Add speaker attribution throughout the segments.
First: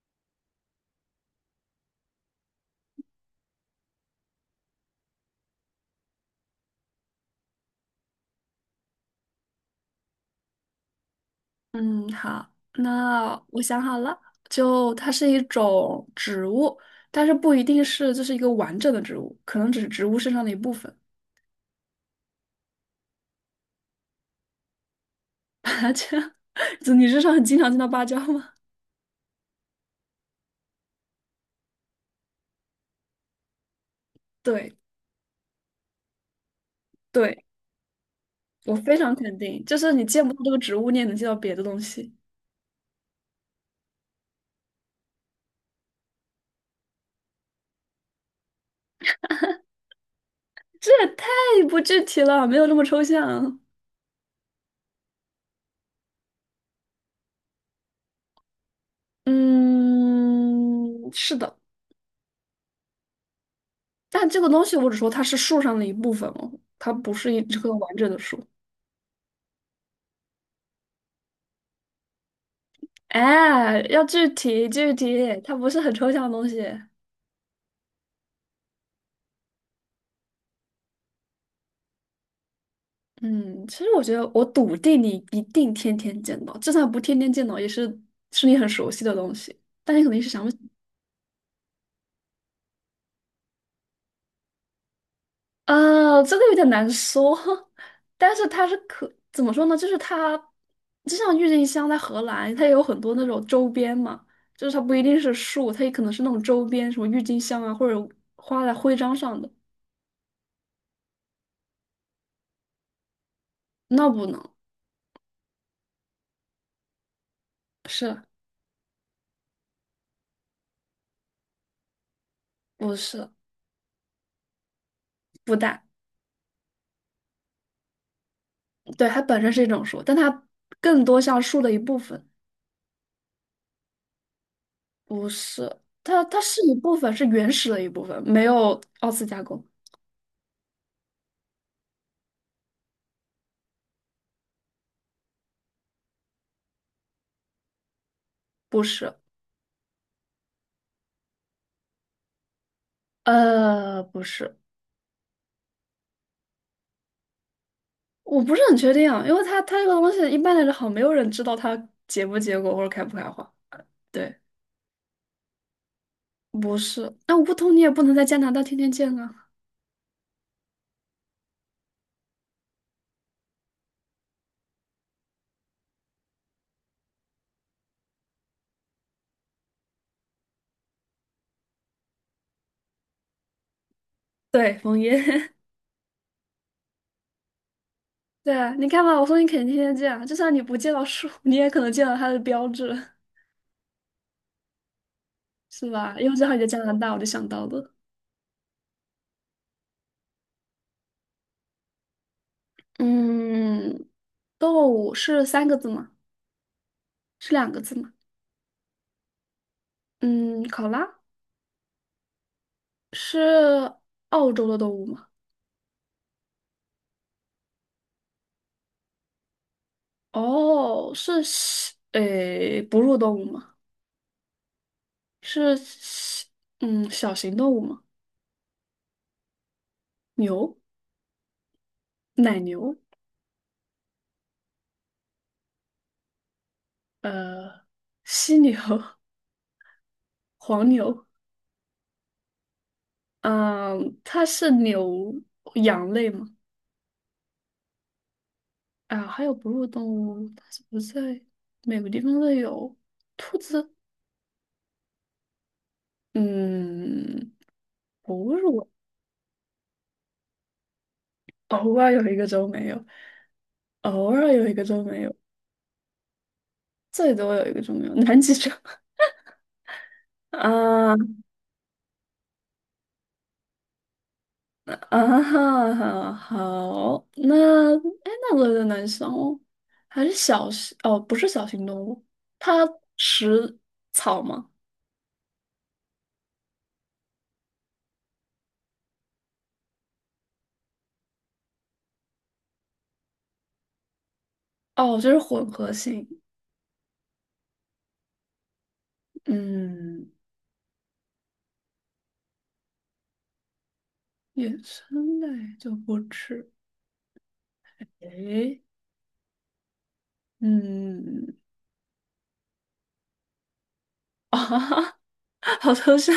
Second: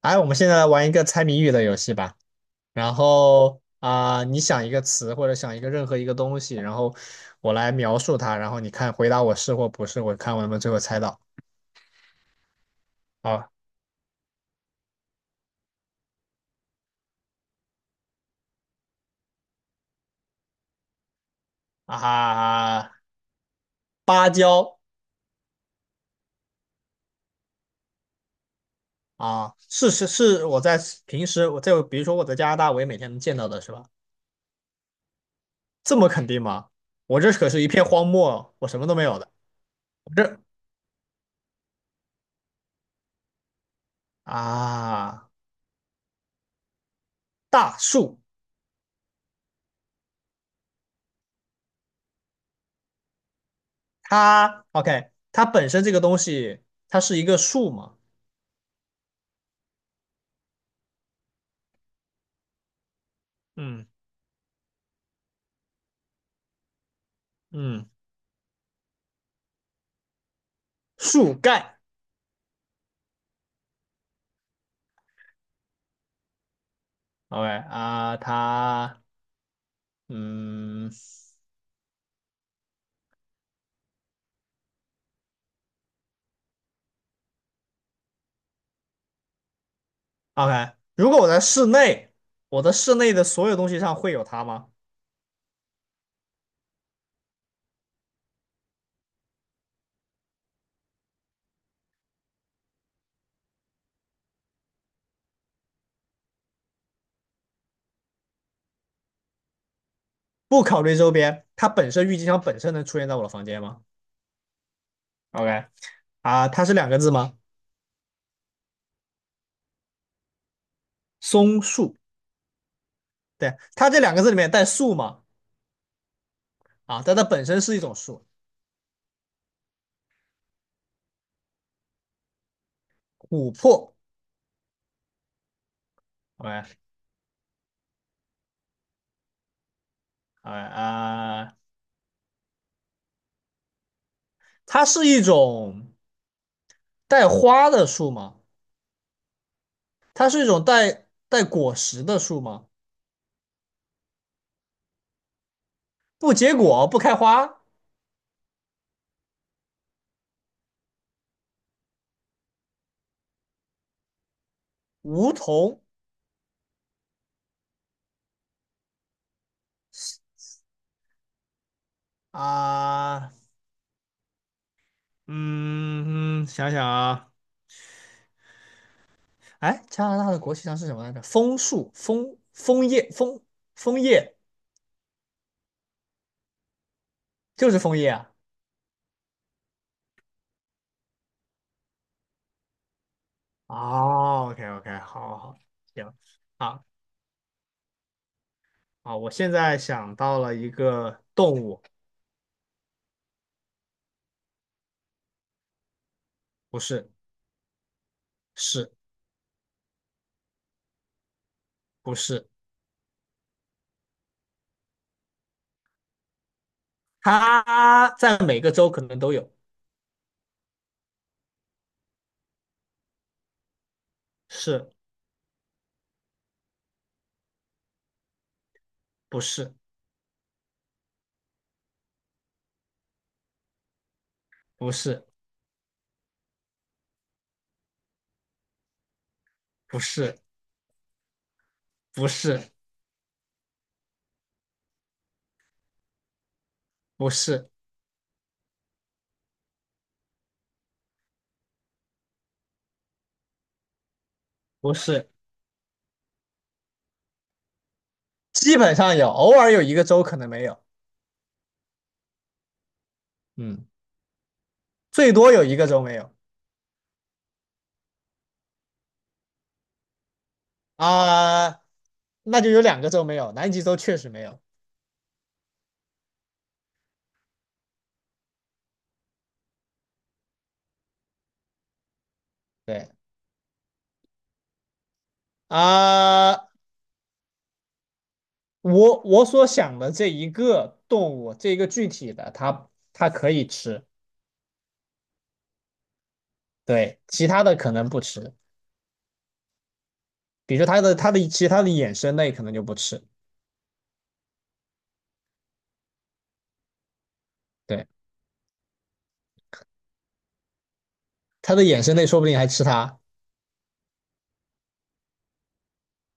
Speaker 1: 哎，我们现在来玩一个猜谜语的游戏吧。然后啊、你想一个词或者想一个任何一个东西，然后我来描述它，然后你看回答我是或不是，我看我能不能最后猜到。
Speaker 2: 嗯，好，那
Speaker 1: 好
Speaker 2: 我想好了，就它是一种植物，但是不一定是就是一个完整的植物，可能只是植物身上的一部分。
Speaker 1: 啊，芭蕉
Speaker 2: 就你身上很经常见到芭蕉吗？
Speaker 1: 啊，是是是，我在平时我在比如说我在加拿大，我也每天能见到的是吧？
Speaker 2: 对，
Speaker 1: 这么肯定吗？我这
Speaker 2: 对，
Speaker 1: 可是一片荒漠，我
Speaker 2: 我
Speaker 1: 什么都
Speaker 2: 非
Speaker 1: 没
Speaker 2: 常
Speaker 1: 有的。
Speaker 2: 肯定，就是你
Speaker 1: 我
Speaker 2: 见不
Speaker 1: 这
Speaker 2: 到这个植物，你也能见到别的东西。
Speaker 1: 啊，大树，
Speaker 2: 这也太不具体了，没有这么抽象。
Speaker 1: 它 OK，它本身这个东西，它是一个树嘛？
Speaker 2: 嗯，是的，
Speaker 1: 嗯。
Speaker 2: 但这个东西我只说它是树上的一部分哦，它不是一棵
Speaker 1: 嗯，
Speaker 2: 完整的树。
Speaker 1: 树干
Speaker 2: 哎，要具体具体，它不是很抽象的东西。
Speaker 1: ，OK 啊，嗯
Speaker 2: 嗯，其实我觉得我笃定你一定天天见到，就算不天天见到，也是你很熟悉的东西，但你肯定是想不起。
Speaker 1: ，OK，如果我在室内，我的室内的所有东西上会有它吗？
Speaker 2: 这个有点难说，但是它是可怎么说呢？就是它就像郁金香在荷兰，它也有很多那种周边嘛，就是它不一定是树，它也可能是那种周边，什么郁金香啊，或者画在徽章上的。
Speaker 1: 不考虑周边，它本身郁金香本身能出现在我的房间吗
Speaker 2: 那不能，
Speaker 1: ？OK 啊，它是两个字吗？
Speaker 2: 是
Speaker 1: 松树，
Speaker 2: 不是
Speaker 1: 对，它这两个字里面带树吗？
Speaker 2: 不带。
Speaker 1: 啊，但它本身是一种树，
Speaker 2: 对，它本身是一种树，但它更多像树的一部分，
Speaker 1: 琥珀
Speaker 2: 不是，它是一
Speaker 1: ，OK
Speaker 2: 部分，是原始的一部分，没有二次加工，
Speaker 1: OK 啊，它是一种带花的树吗？
Speaker 2: 不是，
Speaker 1: 它是一种带果实的树吗？
Speaker 2: 不是，
Speaker 1: 不结果，不开花，
Speaker 2: 我不是很确定啊，因为它这个东西一般来说好像没有人知道它结不结果或者开不开花，对，
Speaker 1: 梧桐
Speaker 2: 不是，那我不通你也不能在加拿大天天见啊，
Speaker 1: 啊，嗯，想想啊，哎，加拿大的国旗上是什么来着？枫树，枫叶，枫叶
Speaker 2: 对，枫叶，
Speaker 1: 就是枫叶啊。
Speaker 2: 对啊，你看吧，我说你肯定天天见，啊，就算你不见到树，你也可能见到它的标志，
Speaker 1: 哦，OK OK，好好好，
Speaker 2: 是吧？
Speaker 1: 行，
Speaker 2: 因为正好你在加
Speaker 1: 啊
Speaker 2: 拿大，我就想到了。
Speaker 1: 我现在想到了一个动物，
Speaker 2: 嗯，动物是三个字吗？
Speaker 1: 不是，
Speaker 2: 是两个字吗？
Speaker 1: 是
Speaker 2: 嗯，考拉
Speaker 1: 不是？
Speaker 2: 是澳洲的动物吗？
Speaker 1: 它在每个州可能都有，
Speaker 2: 哦，是小，诶，哺乳动物吗？
Speaker 1: 是
Speaker 2: 是小小型动物吗？
Speaker 1: 不是？
Speaker 2: 牛，奶牛，
Speaker 1: 不是，
Speaker 2: 呃，犀牛，
Speaker 1: 不是，
Speaker 2: 黄牛，
Speaker 1: 不是，
Speaker 2: 嗯，它是牛羊类吗？
Speaker 1: 不是，
Speaker 2: 啊，还有哺乳动物，它是不是在每个地方都有。兔子，
Speaker 1: 不是，不是。
Speaker 2: 嗯，哺
Speaker 1: 基
Speaker 2: 乳，
Speaker 1: 本上有，偶尔有一个州可能没有，
Speaker 2: 偶尔有一个州没有。
Speaker 1: 嗯，
Speaker 2: 偶尔有一个周没
Speaker 1: 最
Speaker 2: 有，
Speaker 1: 多有一个州没有
Speaker 2: 最多有一个就没有，南极洲 啊
Speaker 1: 啊，那就有两个州没有，南极洲确实没有。
Speaker 2: 啊哈哈，好，那哎，那轮轮南生哦，还是小型哦，不是小型动物，它
Speaker 1: 对
Speaker 2: 食草吗？
Speaker 1: 啊，我所想的这一个动物，这一个具体的，它可以吃，
Speaker 2: 哦，就是混合性，
Speaker 1: 对，其他的可能不吃，
Speaker 2: 嗯，
Speaker 1: 比如说它的其他的衍生类可能就不吃，
Speaker 2: 野生类就不吃，
Speaker 1: 对，
Speaker 2: 诶，嗯，
Speaker 1: 它的衍生类说不定还吃它，
Speaker 2: 啊哈好抽象，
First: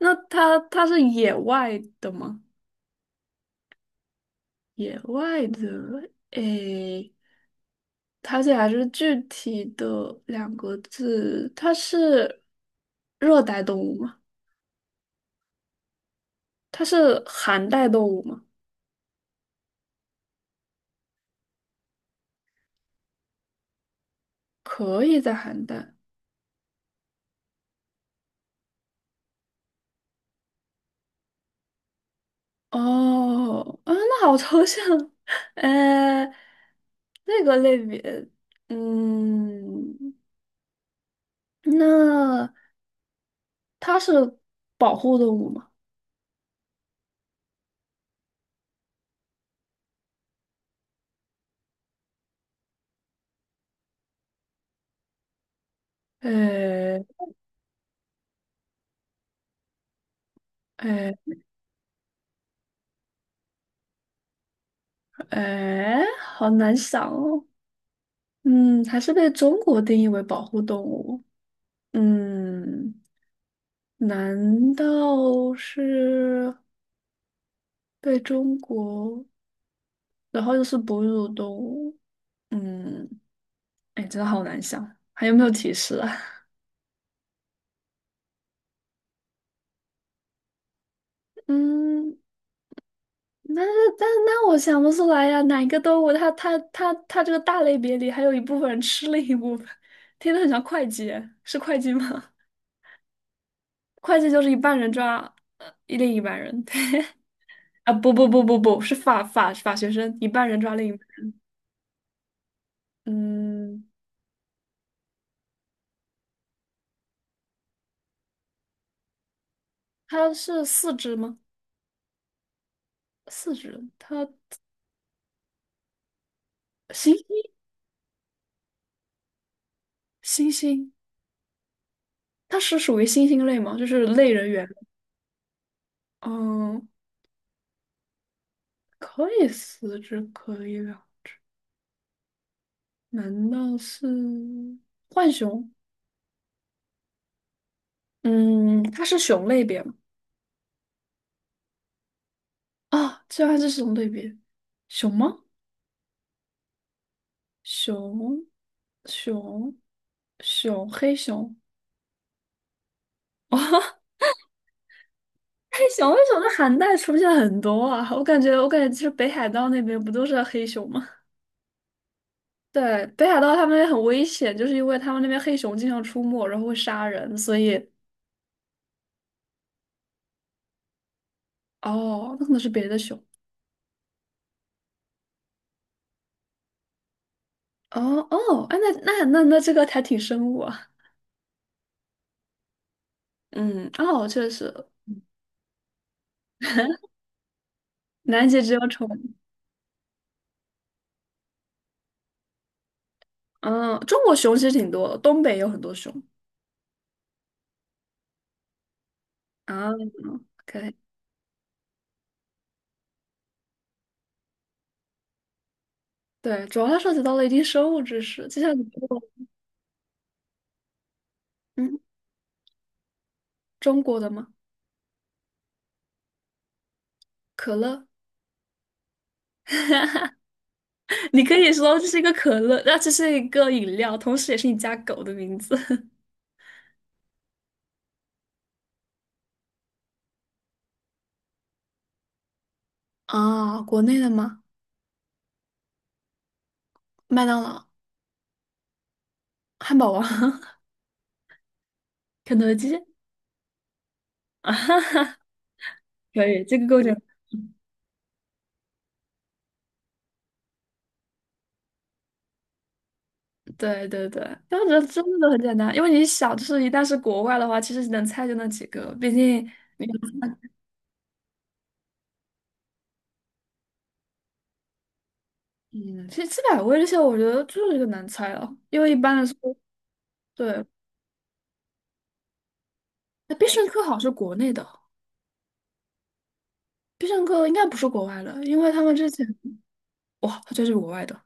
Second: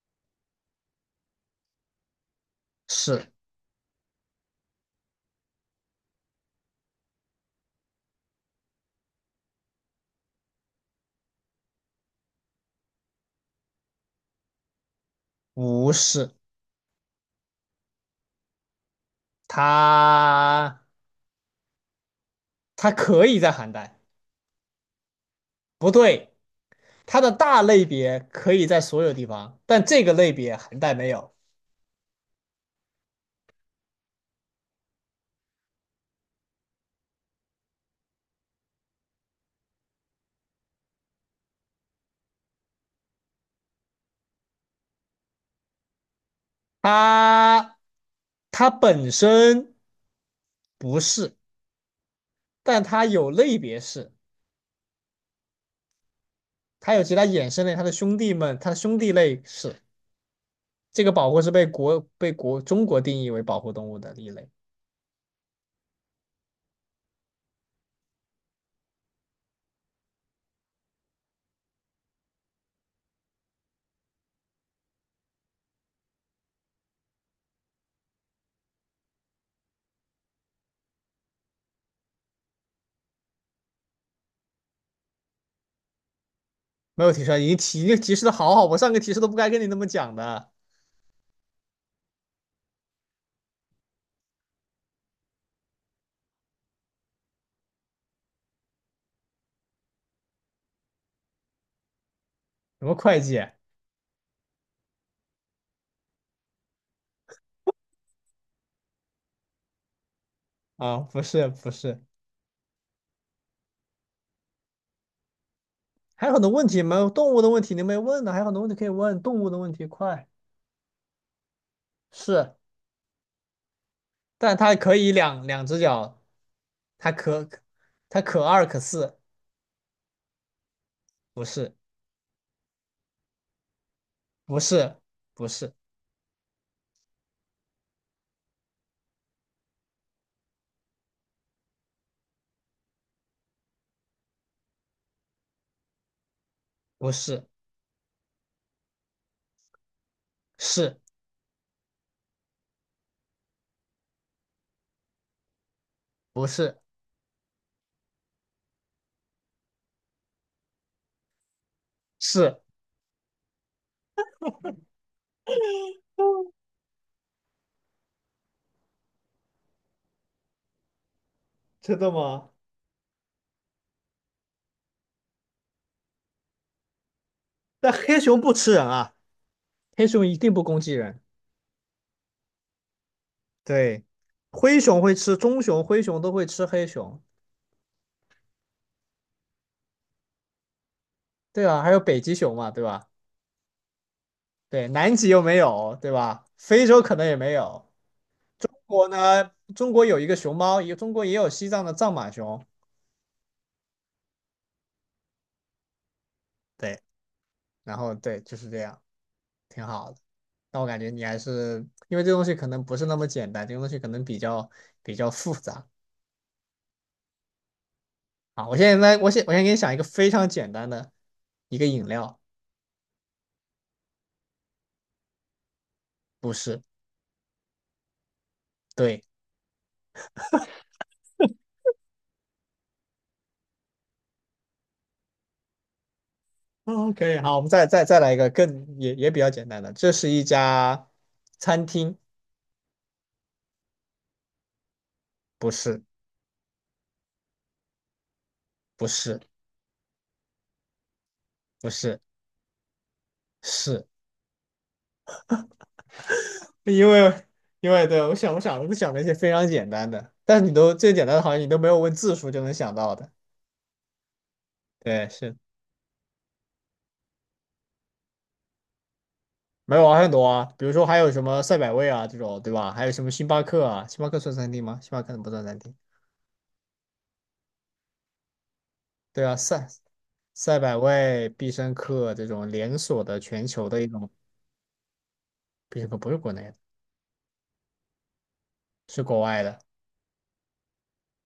Speaker 2: 那它是野外的吗？
Speaker 1: 是
Speaker 2: 野外的，诶。它这还是具体的两个字，它是热带动物吗？
Speaker 1: 不是？
Speaker 2: 它是寒带动物吗？
Speaker 1: 它它可以在寒带，
Speaker 2: 可以在寒
Speaker 1: 不
Speaker 2: 带。
Speaker 1: 对，它的大类别可以在所有地方，但这个类别寒带没有。
Speaker 2: 哦，啊，那好抽象。呃，那个类别，嗯，那它是保护动物吗？
Speaker 1: 它它本身不是，但它有类别是，它有
Speaker 2: 呃，
Speaker 1: 其他衍生类，它的兄弟们，它的兄弟类是。这
Speaker 2: 呃，
Speaker 1: 个保护是被中国定义为保护动物的一类。
Speaker 2: 好难想哦。嗯，还是被中国定义为保护动物。嗯。难道是被中国，然后又是哺乳动物？嗯，哎，真的好难想，还有没有提示啊？
Speaker 1: 没有提示，已经提示的好好，我上个提示都不该跟你那么讲的。
Speaker 2: 嗯，那我想不出来呀、哪一个动物它这个大类别里还有一部分人吃另一部分，听着很像会计，是会计吗？
Speaker 1: 什么会计
Speaker 2: 会计就是一半人抓另一半人 啊，不不不不不是法学生，一半人抓另一
Speaker 1: 啊？
Speaker 2: 半。
Speaker 1: 不是不是，
Speaker 2: 嗯，
Speaker 1: 还有很多问题没有动物的问题你没问呢，还有很多问题可以问动物的问题，快
Speaker 2: 它是四肢吗？
Speaker 1: 是。
Speaker 2: 四肢，它
Speaker 1: 但它可以两只脚，它
Speaker 2: 星星，
Speaker 1: 可它可二可四，
Speaker 2: 星星，
Speaker 1: 不是，
Speaker 2: 它是属于星星类吗？就是类人
Speaker 1: 不
Speaker 2: 猿。
Speaker 1: 是，不是，
Speaker 2: 嗯，可以四肢可以了，难道是浣熊？
Speaker 1: 不是，
Speaker 2: 嗯，它是熊类别吗？
Speaker 1: 是，
Speaker 2: 啊，这还是熊类别，熊吗？
Speaker 1: 不是，
Speaker 2: 熊，熊，熊，黑熊。
Speaker 1: 是，
Speaker 2: 哦黑熊，黑熊在寒带出现很多啊，我感觉，就是北海道那边不都是黑熊吗？
Speaker 1: 真的吗？
Speaker 2: 对，北海道他们很危险，就是因为他们那边黑熊经常出没，然后会杀人，所以
Speaker 1: 但黑熊不吃人啊，黑熊一定不攻击人，
Speaker 2: 哦，那可能是别的熊。
Speaker 1: 对，灰熊会吃，棕熊、灰熊都会吃黑熊。
Speaker 2: 哦哦，哎，那这个还挺生物啊。
Speaker 1: 对啊，还有北极熊嘛，对吧？
Speaker 2: 嗯，哦，确实，
Speaker 1: 对，南极又没有，对吧？非洲可能也没有。
Speaker 2: 南极
Speaker 1: 中
Speaker 2: 只有宠
Speaker 1: 国
Speaker 2: 物。
Speaker 1: 呢？中国有一个熊猫，也中国也有西藏的藏马熊。
Speaker 2: 嗯，中国熊其实挺多的东北也有很多熊
Speaker 1: 对，然后对，就是这样。挺
Speaker 2: 啊
Speaker 1: 好
Speaker 2: ，OK。
Speaker 1: 的。
Speaker 2: 可
Speaker 1: 那我
Speaker 2: 以
Speaker 1: 感觉你还是因为这东西可能不是那么简单，这个东西可能比较复杂
Speaker 2: 对，主要它涉及到了一定生物知识，就
Speaker 1: 啊。
Speaker 2: 像
Speaker 1: 我
Speaker 2: 你
Speaker 1: 现在，
Speaker 2: 说，
Speaker 1: 我先给你想一个非常简单的一个
Speaker 2: 嗯，
Speaker 1: 饮料，
Speaker 2: 中国的吗？
Speaker 1: 不是，
Speaker 2: 可乐，
Speaker 1: 对，
Speaker 2: 你可以说这是一个可乐，那这是一个饮料，同时也是你家狗的名字。
Speaker 1: 嗯，可以，好，我们再来一个更也比较简单的，这是一家餐厅，
Speaker 2: 啊，国内的吗？
Speaker 1: 不是，
Speaker 2: 麦当劳。
Speaker 1: 不是，
Speaker 2: 汉堡王、
Speaker 1: 不是，
Speaker 2: 肯德基
Speaker 1: 是
Speaker 2: 啊，可以，这个够
Speaker 1: 因
Speaker 2: 简单。
Speaker 1: 为因为对我就想了一些非常简单的，但是你都最简单的好像你都没有问字数就能想到的，
Speaker 2: 对对对，但我觉得真
Speaker 1: 对，
Speaker 2: 的都
Speaker 1: 是
Speaker 2: 很简单，因为你想，就是一旦是国外的话，其实能猜就那几个，毕竟，
Speaker 1: 没有啊，还有很多啊，比如说还有什么赛百味啊这种，对吧？还有什么星巴克啊？星巴克算餐厅吗？星巴克不算餐厅。
Speaker 2: 嗯，其实七百味这些，我觉得就是个难猜了，因为一般
Speaker 1: 对
Speaker 2: 来说，
Speaker 1: 啊，赛赛
Speaker 2: 对，
Speaker 1: 百味、必胜客这种连锁的
Speaker 2: 那
Speaker 1: 全
Speaker 2: 必胜
Speaker 1: 球的
Speaker 2: 客
Speaker 1: 一
Speaker 2: 好像
Speaker 1: 种，
Speaker 2: 是国内的，
Speaker 1: 必胜客不是国内的，
Speaker 2: 必胜客应该不是国外的，因为他们
Speaker 1: 是
Speaker 2: 之
Speaker 1: 国
Speaker 2: 前，
Speaker 1: 外的。
Speaker 2: 哇，它就是国外的，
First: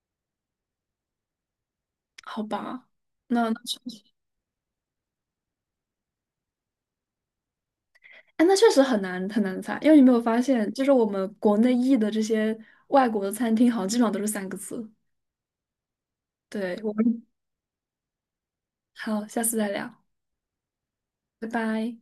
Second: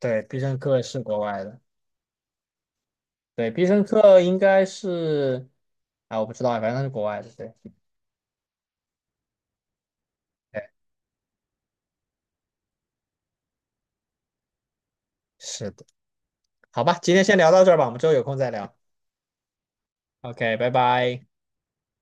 Speaker 1: 对，必胜客是国外的。
Speaker 2: 好吧？那
Speaker 1: 对，
Speaker 2: 那
Speaker 1: 必
Speaker 2: 确
Speaker 1: 胜
Speaker 2: 实，
Speaker 1: 客应该是，啊，我不知道啊，反正它是国外的。对，
Speaker 2: 哎，那确实很难很难猜，因为你没有发
Speaker 1: 对，
Speaker 2: 现，就是我们国内译的这些外国的餐厅，好像基本上都是三个字。
Speaker 1: 是的。
Speaker 2: 对，
Speaker 1: 好
Speaker 2: 我
Speaker 1: 吧，今天
Speaker 2: 们。
Speaker 1: 先聊到这儿吧，我们之后有空再聊。
Speaker 2: 好，下次再聊，
Speaker 1: OK，拜拜。
Speaker 2: 拜拜。